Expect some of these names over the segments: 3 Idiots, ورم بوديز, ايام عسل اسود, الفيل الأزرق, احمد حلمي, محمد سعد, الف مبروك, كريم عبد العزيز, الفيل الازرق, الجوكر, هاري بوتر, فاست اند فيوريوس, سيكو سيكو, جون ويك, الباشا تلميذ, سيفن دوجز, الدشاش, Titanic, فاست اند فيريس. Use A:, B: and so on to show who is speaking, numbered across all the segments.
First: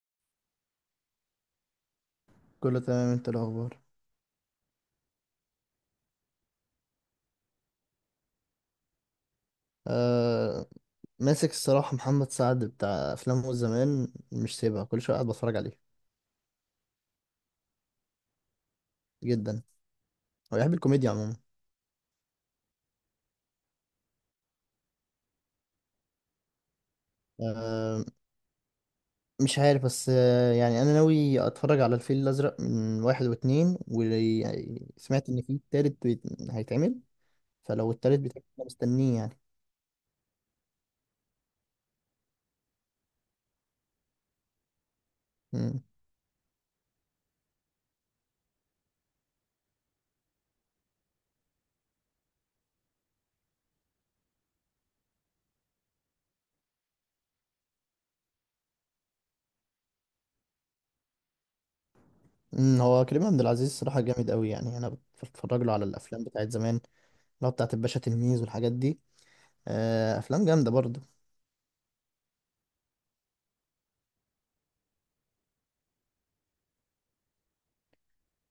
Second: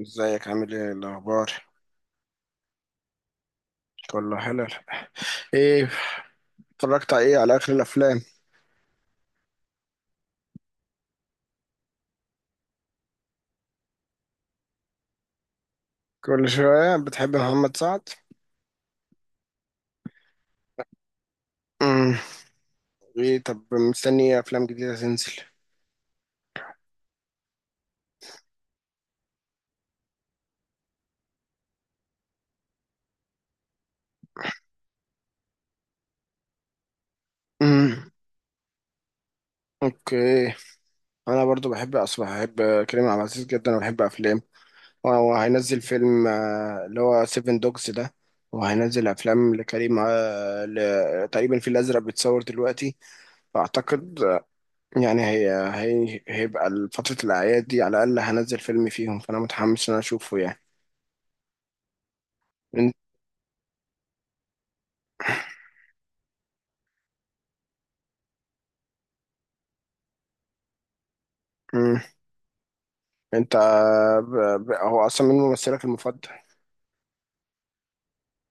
A: ازيك عامل ايه الاخبار؟
B: كله تمام، انت الاخبار؟
A: كله حلو. ايه؟ اتفرجت على ايه، على اخر الافلام؟
B: آه، ماسك الصراحه محمد سعد بتاع افلامه زمان مش سيبها كل شويه قاعد بتفرج عليه.
A: كل شويه بتحب محمد سعد؟
B: جدا. هو بيحب الكوميديا عموما.
A: امم. ايه، طب مستني افلام جديده تنزل؟
B: آه، مش عارف بس يعني انا ناوي اتفرج على الفيل الازرق من واحد واتنين وسمعت ان في تالت هيتعمل. فلو
A: امم.
B: التالت بيتعمل انا مستنيه يعني.
A: اوكي. انا برضو بحب، اصلا بحب كريم عبد العزيز جدا وبحب افلام. هو
B: مم.
A: هينزل فيلم اللي هو سيفن دوجز ده. وهينزل افلام لكريم تقريبا في الازرق بيتصور دلوقتي. فاعتقد يعني هي هي هيبقى فترة الأعياد دي على الأقل هنزل فيلم فيهم، فأنا متحمس إن أنا أشوفه يعني. أنت.
B: هو كريم عبد العزيز صراحه جامد قوي يعني انا بتفرج له على الافلام بتاعت زمان اللي هو بتاعت الباشا تلميذ والحاجات دي. آه، افلام جامده برضه.
A: مم. أنت ب... هو أصلا من ممثلك المفضل؟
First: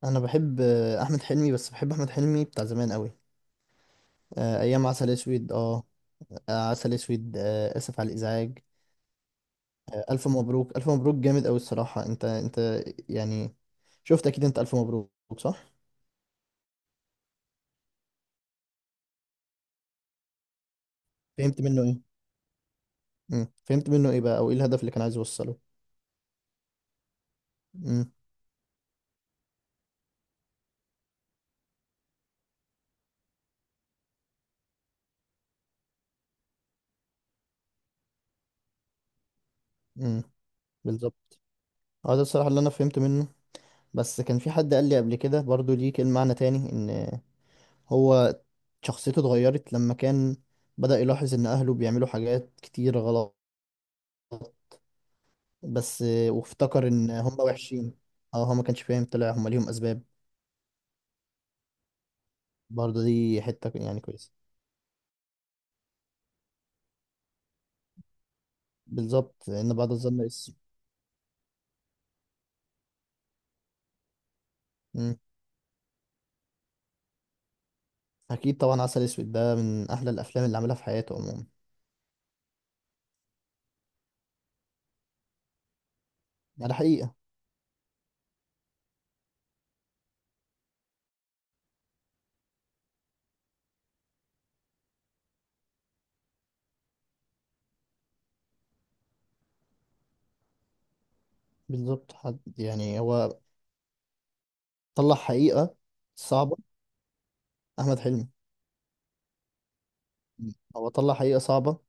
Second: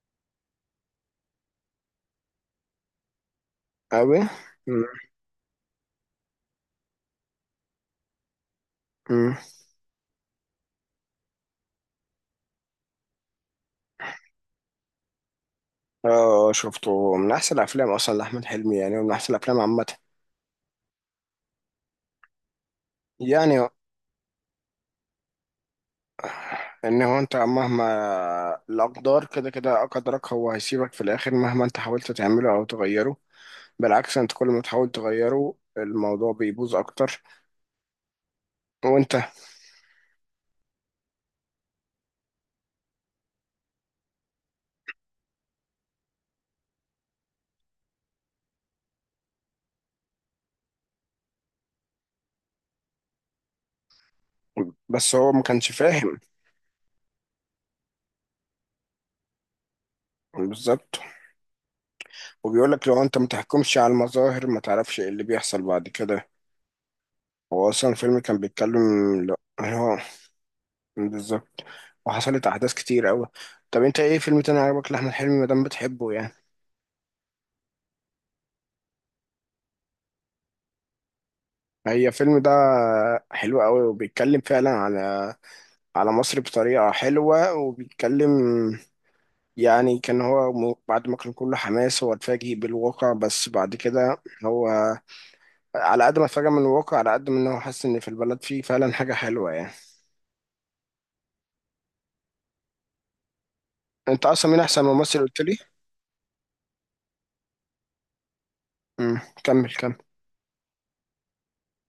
B: انا بحب احمد حلمي بس بحب احمد حلمي بتاع زمان قوي.
A: أوي. مم.
B: ايام عسل اسود اه عسل اسود، اسف على الازعاج.
A: مم.
B: الف مبروك الف مبروك جامد قوي الصراحه، انت يعني شفت اكيد، انت الف مبروك صح؟
A: آه، شفته من أحسن الأفلام أصلا لأحمد حلمي يعني، ومن أحسن الأفلام عامة.
B: فهمت منه ايه؟ مم.
A: يعني
B: فهمت منه ايه بقى، او ايه الهدف اللي كان عايز يوصله؟
A: إن هو أنت مهما
B: مم.
A: الأقدار كده كده أقدرك، هو هيسيبك في الآخر مهما أنت حاولت تعمله أو تغيره. بالعكس، أنت كل ما تحاول تغيره الموضوع بيبوظ أكتر. وأنت.
B: مم. بالظبط. اه ده الصراحه اللي انا فهمت منه. بس كان في حد قال لي قبل كده برضو ليه كلمه معنى تاني ان هو شخصيته اتغيرت لما كان بدأ يلاحظ ان اهله بيعملوا حاجات كتير غلط.
A: بس هو ما كانش
B: بس
A: فاهم.
B: وافتكر ان هم وحشين. اه هو ما كانش فاهم، طلع هم ليهم اسباب.
A: بالظبط. وبيقول لك لو
B: برضه
A: انت ما
B: دي حته
A: تحكمش على
B: يعني كويسه.
A: المظاهر ما تعرفش ايه اللي بيحصل بعد كده. هو اصلا الفيلم كان بيتكلم. لا.
B: بالظبط ان بعد
A: هو
B: الظن اسم.
A: بالظبط. وحصلت احداث كتير قوي. طب انت ايه فيلم تاني عجبك لاحمد
B: مم.
A: حلمي ما دام بتحبه يعني؟
B: اكيد طبعا، عسل اسود ده من احلى الافلام اللي عملها في حياته عموما.
A: هي الفيلم ده حلو قوي، وبيتكلم فعلا على على مصر
B: على
A: بطريقة
B: حقيقه.
A: حلوة، وبيتكلم يعني كان هو بعد ما كان كله حماس هو اتفاجئ بالواقع، بس بعد كده هو على قد ما اتفاجئ من الواقع على قد ما إن هو حاسس ان في البلد فيه فعلا حاجه حلوه يعني.
B: بالظبط حد يعني هو
A: انت اصلا مين احسن
B: طلع
A: ممثل قلت لي؟
B: حقيقه صعبه. احمد حلمي.
A: امم، كمل كمل.
B: مم. هو طلع حقيقه صعبه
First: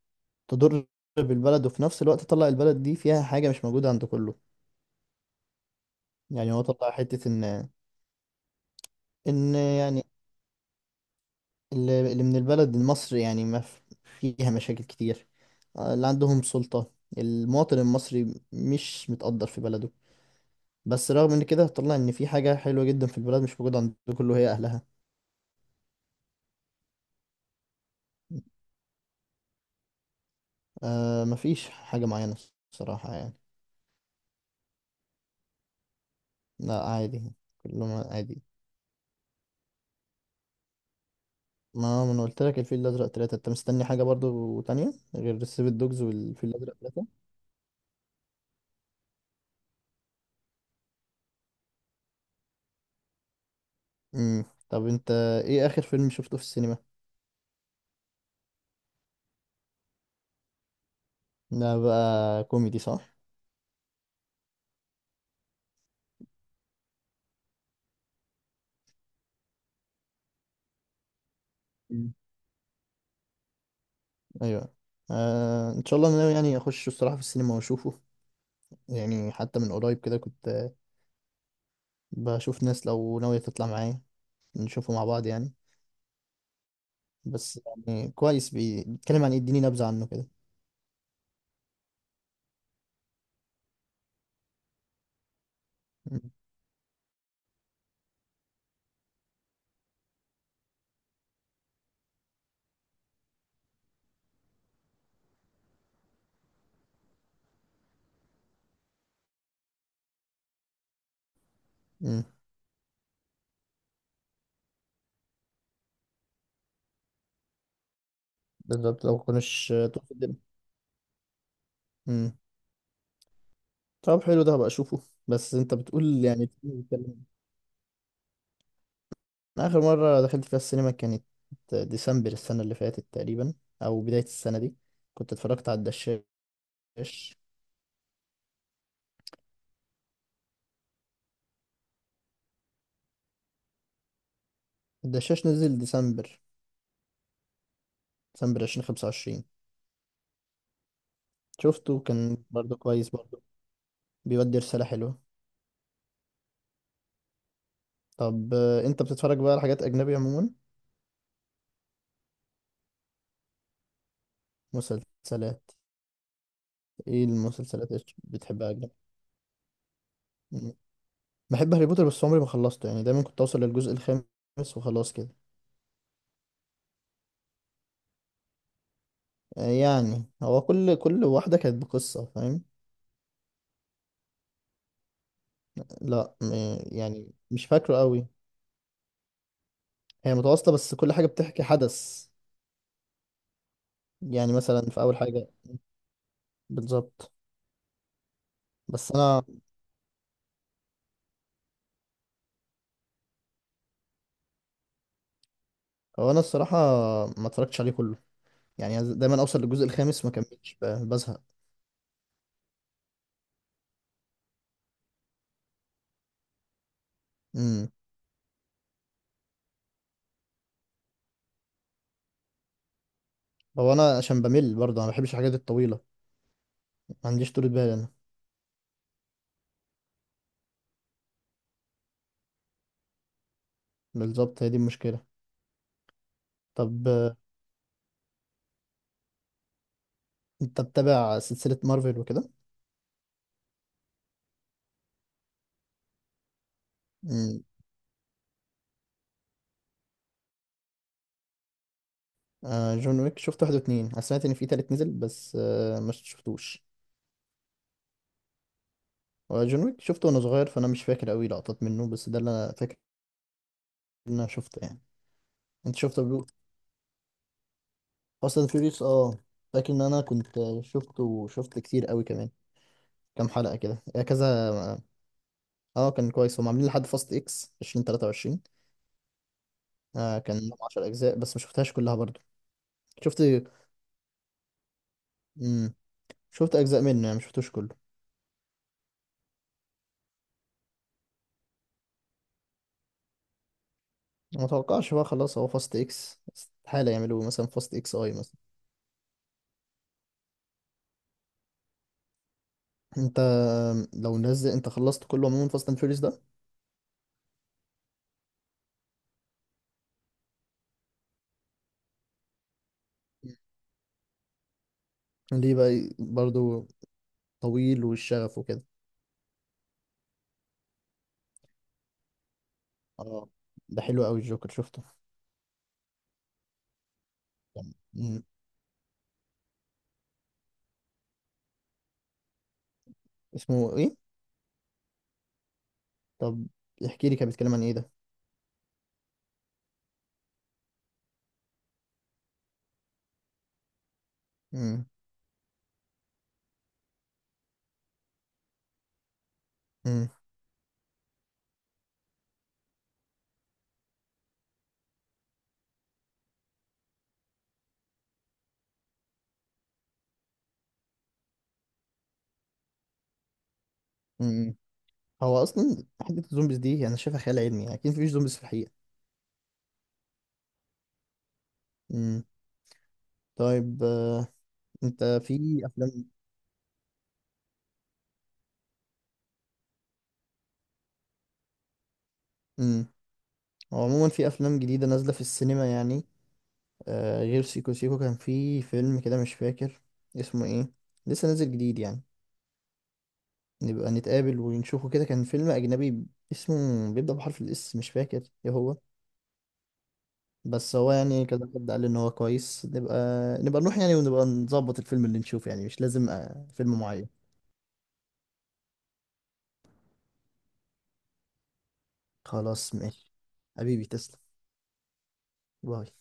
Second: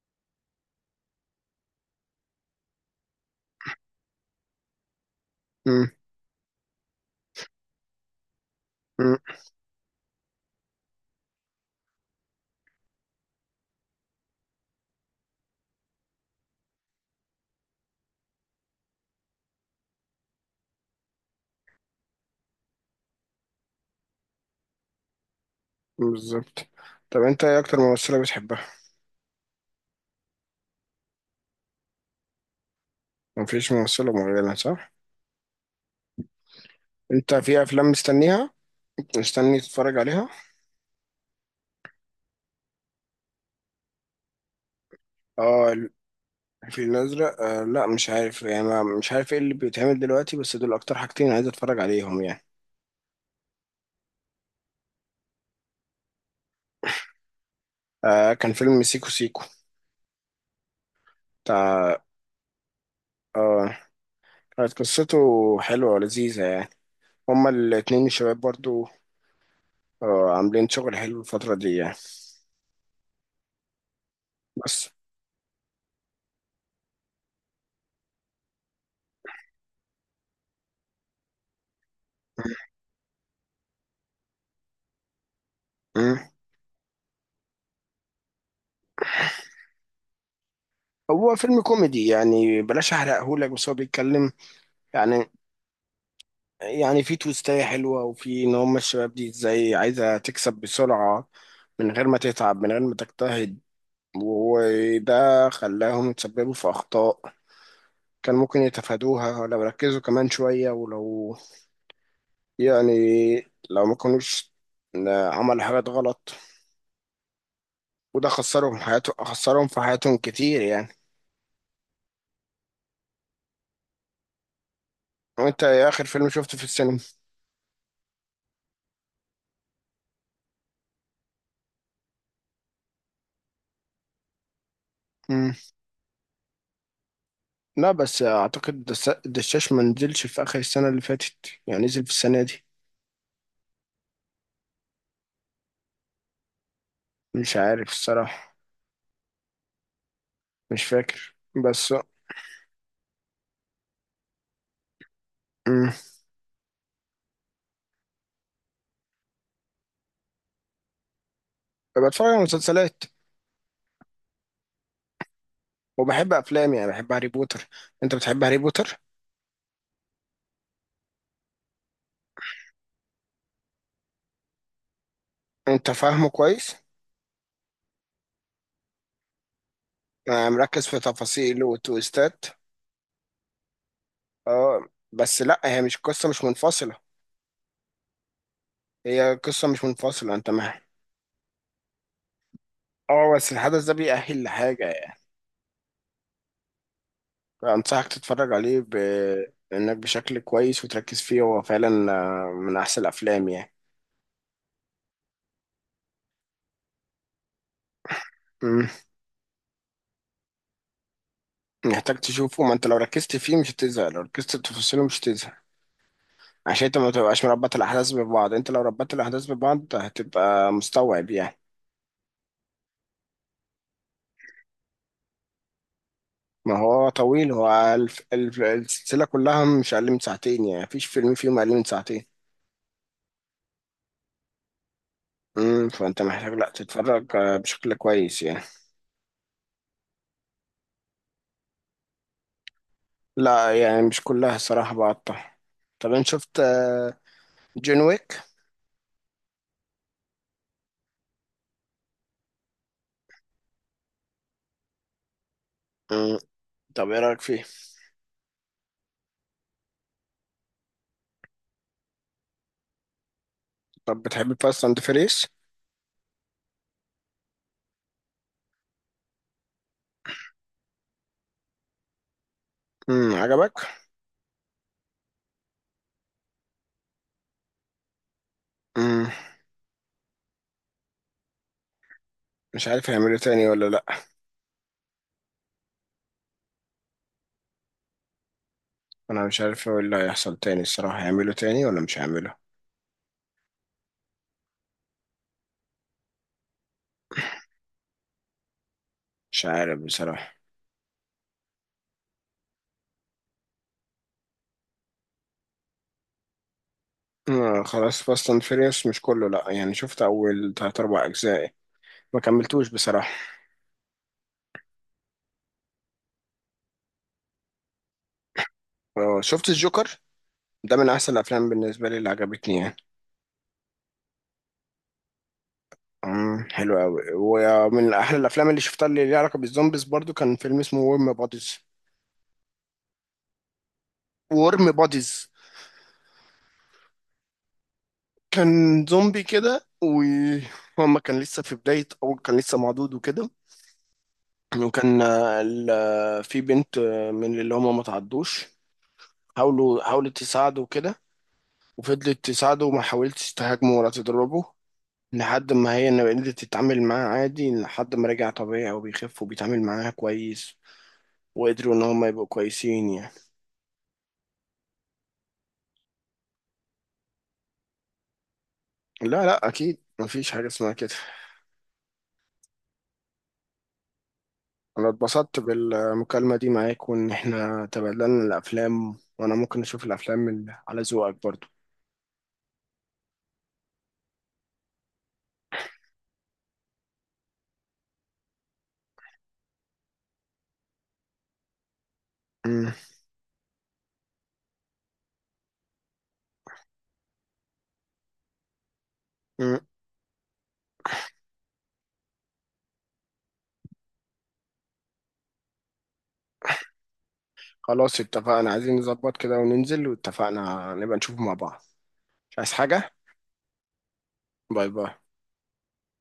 B: تضر بالبلد، وفي نفس الوقت طلع البلد دي فيها حاجه مش موجوده عند كله.
A: امم.
B: يعني هو طلع حته ان
A: امم.
B: ان يعني اللي من البلد مصر يعني ما ف- فيها مشاكل كتير. اللي عندهم سلطة المواطن المصري مش متقدر في بلده. بس رغم ان كده هتطلع ان في حاجة حلوة جدا في البلد مش موجودة عند كله، هي اهلها.
A: بالظبط. طب انت ايه اكتر ممثله بتحبها؟
B: آه، مفيش حاجة معينة الصراحة يعني.
A: مفيش ممثله معينه، صح؟
B: لا، عادي.
A: انت في افلام
B: كلهم عادي.
A: مستنيها، مستني تتفرج عليها؟
B: ما انا قلت لك الفيل الازرق ثلاثة، انت مستني حاجة برضو تانية غير
A: اه.
B: السيفن دوجز والفيل الازرق
A: الفيل
B: ثلاثة؟
A: الازرق. آه لا، مش عارف يعني، مش عارف ايه اللي بيتعمل دلوقتي، بس دول اكتر حاجتين عايز اتفرج عليهم يعني.
B: امم. طب انت ايه اخر فيلم شفته في السينما؟
A: آه كان فيلم سيكو سيكو
B: ده
A: بتاع.
B: بقى كوميدي صح؟
A: اه كانت قصته حلوه ولذيذه يعني. هما الاتنين الشباب برضو اه عاملين شغل حلو الفترة دي يعني.
B: ايوه.
A: بس.
B: آه، ان شاء الله انا ناوي يعني اخش الصراحه في السينما واشوفه. يعني حتى من قريب كده كنت بشوف ناس لو ناويه تطلع معايا نشوفه مع بعض يعني.
A: مم.
B: بس يعني كويس، بيتكلم عن إيه، يديني نبذه عنه كده.
A: هو فيلم كوميدي يعني، بلاش احرقهولك، بس هو بيتكلم يعني
B: مم.
A: يعني في تويستاية حلوة، وفي ان هم الشباب دي ازاي عايزة تكسب بسرعة من غير ما تتعب من غير ما تجتهد. وده خلاهم يتسببوا في أخطاء كان ممكن يتفادوها لو ركزوا كمان شوية ولو
B: مم.
A: يعني لو ما كانوش عملوا حاجات غلط، وده
B: بالظبط لو
A: خسرهم
B: كناش
A: في
B: تقصد
A: حياتهم
B: الدنيا.
A: كتير يعني.
B: مم. طب حلو، ده هبقى اشوفه. بس
A: وانت
B: انت
A: ايه اخر
B: بتقول
A: فيلم
B: يعني
A: شفته في
B: الفيلم
A: السينما؟
B: بيتكلم. أنا اخر مره دخلت فيها السينما كانت ديسمبر السنه اللي فاتت تقريبا، او بدايه السنه دي. كنت
A: مم.
B: اتفرجت على الدشاش.
A: لا بس اعتقد الدشاش ما نزلش في اخر السنه اللي فاتت، يعني نزل في السنه دي.
B: الدشاش نزل ديسمبر،
A: مش عارف الصراحه.
B: ديسمبر 2025.
A: مش فاكر. بس.
B: شفته كان برضه كويس برضه، بيودي رسالة حلوة.
A: مم.
B: طب انت بتتفرج بقى على حاجات أجنبي عموما؟
A: بتفرج على مسلسلات،
B: مسلسلات.
A: وبحب افلام يعني، بحب
B: ايه
A: هاري بوتر.
B: المسلسلات اللي
A: انت بتحب هاري
B: بتحبها أجنبي؟
A: بوتر؟
B: مم. بحب هاري بوتر بس عمري ما خلصته يعني دايما كنت أوصل للجزء الخامس وخلاص كده.
A: انت فاهمه كويس؟
B: يعني هو
A: مركز
B: كل
A: في
B: كل واحدة
A: تفاصيله
B: كانت بقصة
A: وتويستات.
B: فاهم.
A: اه بس لا، هي مش قصه
B: لا،
A: مش منفصله.
B: يعني مش فاكره قوي.
A: هي قصه مش منفصله،
B: هي
A: انت
B: متواصلة
A: معايا؟
B: بس كل حاجة بتحكي حدث
A: اه بس الحدث ده بيأهل
B: يعني مثلا في
A: لحاجه.
B: أول حاجة. بالظبط.
A: أنصحك تتفرج عليه
B: بس أنا
A: بإنك بشكل كويس وتركز فيه، هو فعلا من أحسن الأفلام يعني.
B: هو أنا الصراحة ما اتفرجتش عليه كله.
A: مم.
B: يعني عايز دايما اوصل للجزء الخامس ما كملش بزهق.
A: محتاج تشوفه. ما أنت لو ركزت فيه مش هتزهق، لو ركزت في تفاصيله مش هتزهق. عشان أنت ما تبقاش مربط
B: امم.
A: الأحداث ببعض. أنت لو ربطت الأحداث ببعض هتبقى مستوعب يعني.
B: هو انا عشان بمل برضه انا ما بحبش الحاجات الطويله.
A: ما هو
B: ما
A: طويل،
B: عنديش
A: هو
B: طولة بال انا.
A: السلسلة كلها مش أقل من ساعتين يعني، مفيش فيلم فيهم أقل من ساعتين.
B: بالظبط هي دي المشكله.
A: مم. فأنت محتاج، لأ
B: طب
A: تتفرج بشكل كويس يعني.
B: انت بتابع سلسله مارفل وكده؟
A: لا يعني مش كلها الصراحة، بقطع. طب أنت شفت
B: امم.
A: جون ويك؟
B: آه، جون ويك شفت واحد واتنين، انا سمعت ان في تالت نزل بس ما شفتوش.
A: طب ايه رايك فيه؟
B: هو جون ويك شفته وانا صغير فانا مش فاكر قوي لقطات منه بس ده اللي انا فاكر
A: طب
B: ان انا
A: بتحب
B: شفته
A: فاست اند
B: يعني.
A: فيريس؟
B: انت شفته بلو اصلا فيوريوس اه فاكر ان انا كنت شفته، وشفت كتير قوي كمان
A: امم،
B: كام حلقه
A: عجبك؟
B: كده كذا. اه كان كويس، هم عاملين لحد فاست اكس 2023.
A: امم.
B: آه كان لهم 10 اجزاء بس ما شفتهاش كلها برضو.
A: مش عارف هيعملوا
B: شفت.
A: تاني ولا لا.
B: امم. شفت اجزاء منه يعني ما شفتوش كله.
A: انا مش عارف ايه اللي هيحصل تاني الصراحه، هيعملوا تاني ولا مش هيعملوا؟
B: ما اتوقعش بقى خلاص، هو فاست اكس استحالة يعملوا مثلا فاست اكس اي مثلا.
A: مش عارف بصراحه.
B: انت لو نزل انت خلصت كله عموما فاست اند فيوريوس ده؟
A: آه خلاص، فاست اند فيريس مش كله، لا يعني شفت اول تلات اربع اجزاء، ما كملتوش بصراحه.
B: ليه بقى برضو؟ طويل والشغف وكده.
A: آه شفت الجوكر، ده من احسن الافلام بالنسبه لي اللي عجبتني يعني.
B: اه ده حلو قوي الجوكر شفته.
A: امم، حلو قوي، ومن احلى
B: مم.
A: الافلام اللي شفتها اللي ليها علاقه بالزومبيز برضو كان فيلم اسمه ورم بوديز.
B: اسمه ايه؟
A: ورم بوديز.
B: طب احكي لي كان بيتكلم عن ايه ده؟
A: كان زومبي كده، وهما كان لسه في بداية، أول كان لسه معدود وكده. وكان في بنت من اللي هما ما تعدوش. حاولت تساعده وكده، وفضلت تساعده وما حاولتش تهاجمه ولا تضربه، لحد ما هي إن قدرت تتعامل معاه عادي لحد ما رجع طبيعي وبيخف وبيتعامل معاها كويس، وقدروا إن هما يبقوا كويسين يعني.
B: امم. هو اصلا حته الزومبيز دي انا شايفها خيال علمي، اكيد مفيش زومبيز في الحقيقه.
A: لا لا، أكيد مفيش حاجة اسمها كده.
B: امم. طيب،
A: انا
B: انت
A: اتبسطت
B: في افلام؟
A: بالمكالمة دي معاك، وان احنا تبادلنا الافلام، وانا ممكن اشوف الافلام اللي على ذوقك برضو.
B: امم. هو عموما في افلام جديده نازله في السينما يعني. غير سيكو سيكو كان في فيلم كده مش فاكر اسمه ايه. لسه نازل جديد يعني.
A: مم.
B: نبقى نتقابل ونشوفه كده، كان فيلم اجنبي اسمه بيبدأ بحرف الاس مش فاكر ايه هو.
A: مم.
B: بس هو يعني كذا حد قال ان هو كويس، نبقى نروح يعني ونبقى نظبط الفيلم اللي نشوفه يعني مش لازم فيلم معين.
A: خلاص اتفقنا، عايزين نظبط كده وننزل، واتفقنا نبقى نشوف مع بعض. مش عايز
B: خلاص
A: حاجة.
B: ماشي. حبيبي تسلم.
A: باي باي.
B: باي.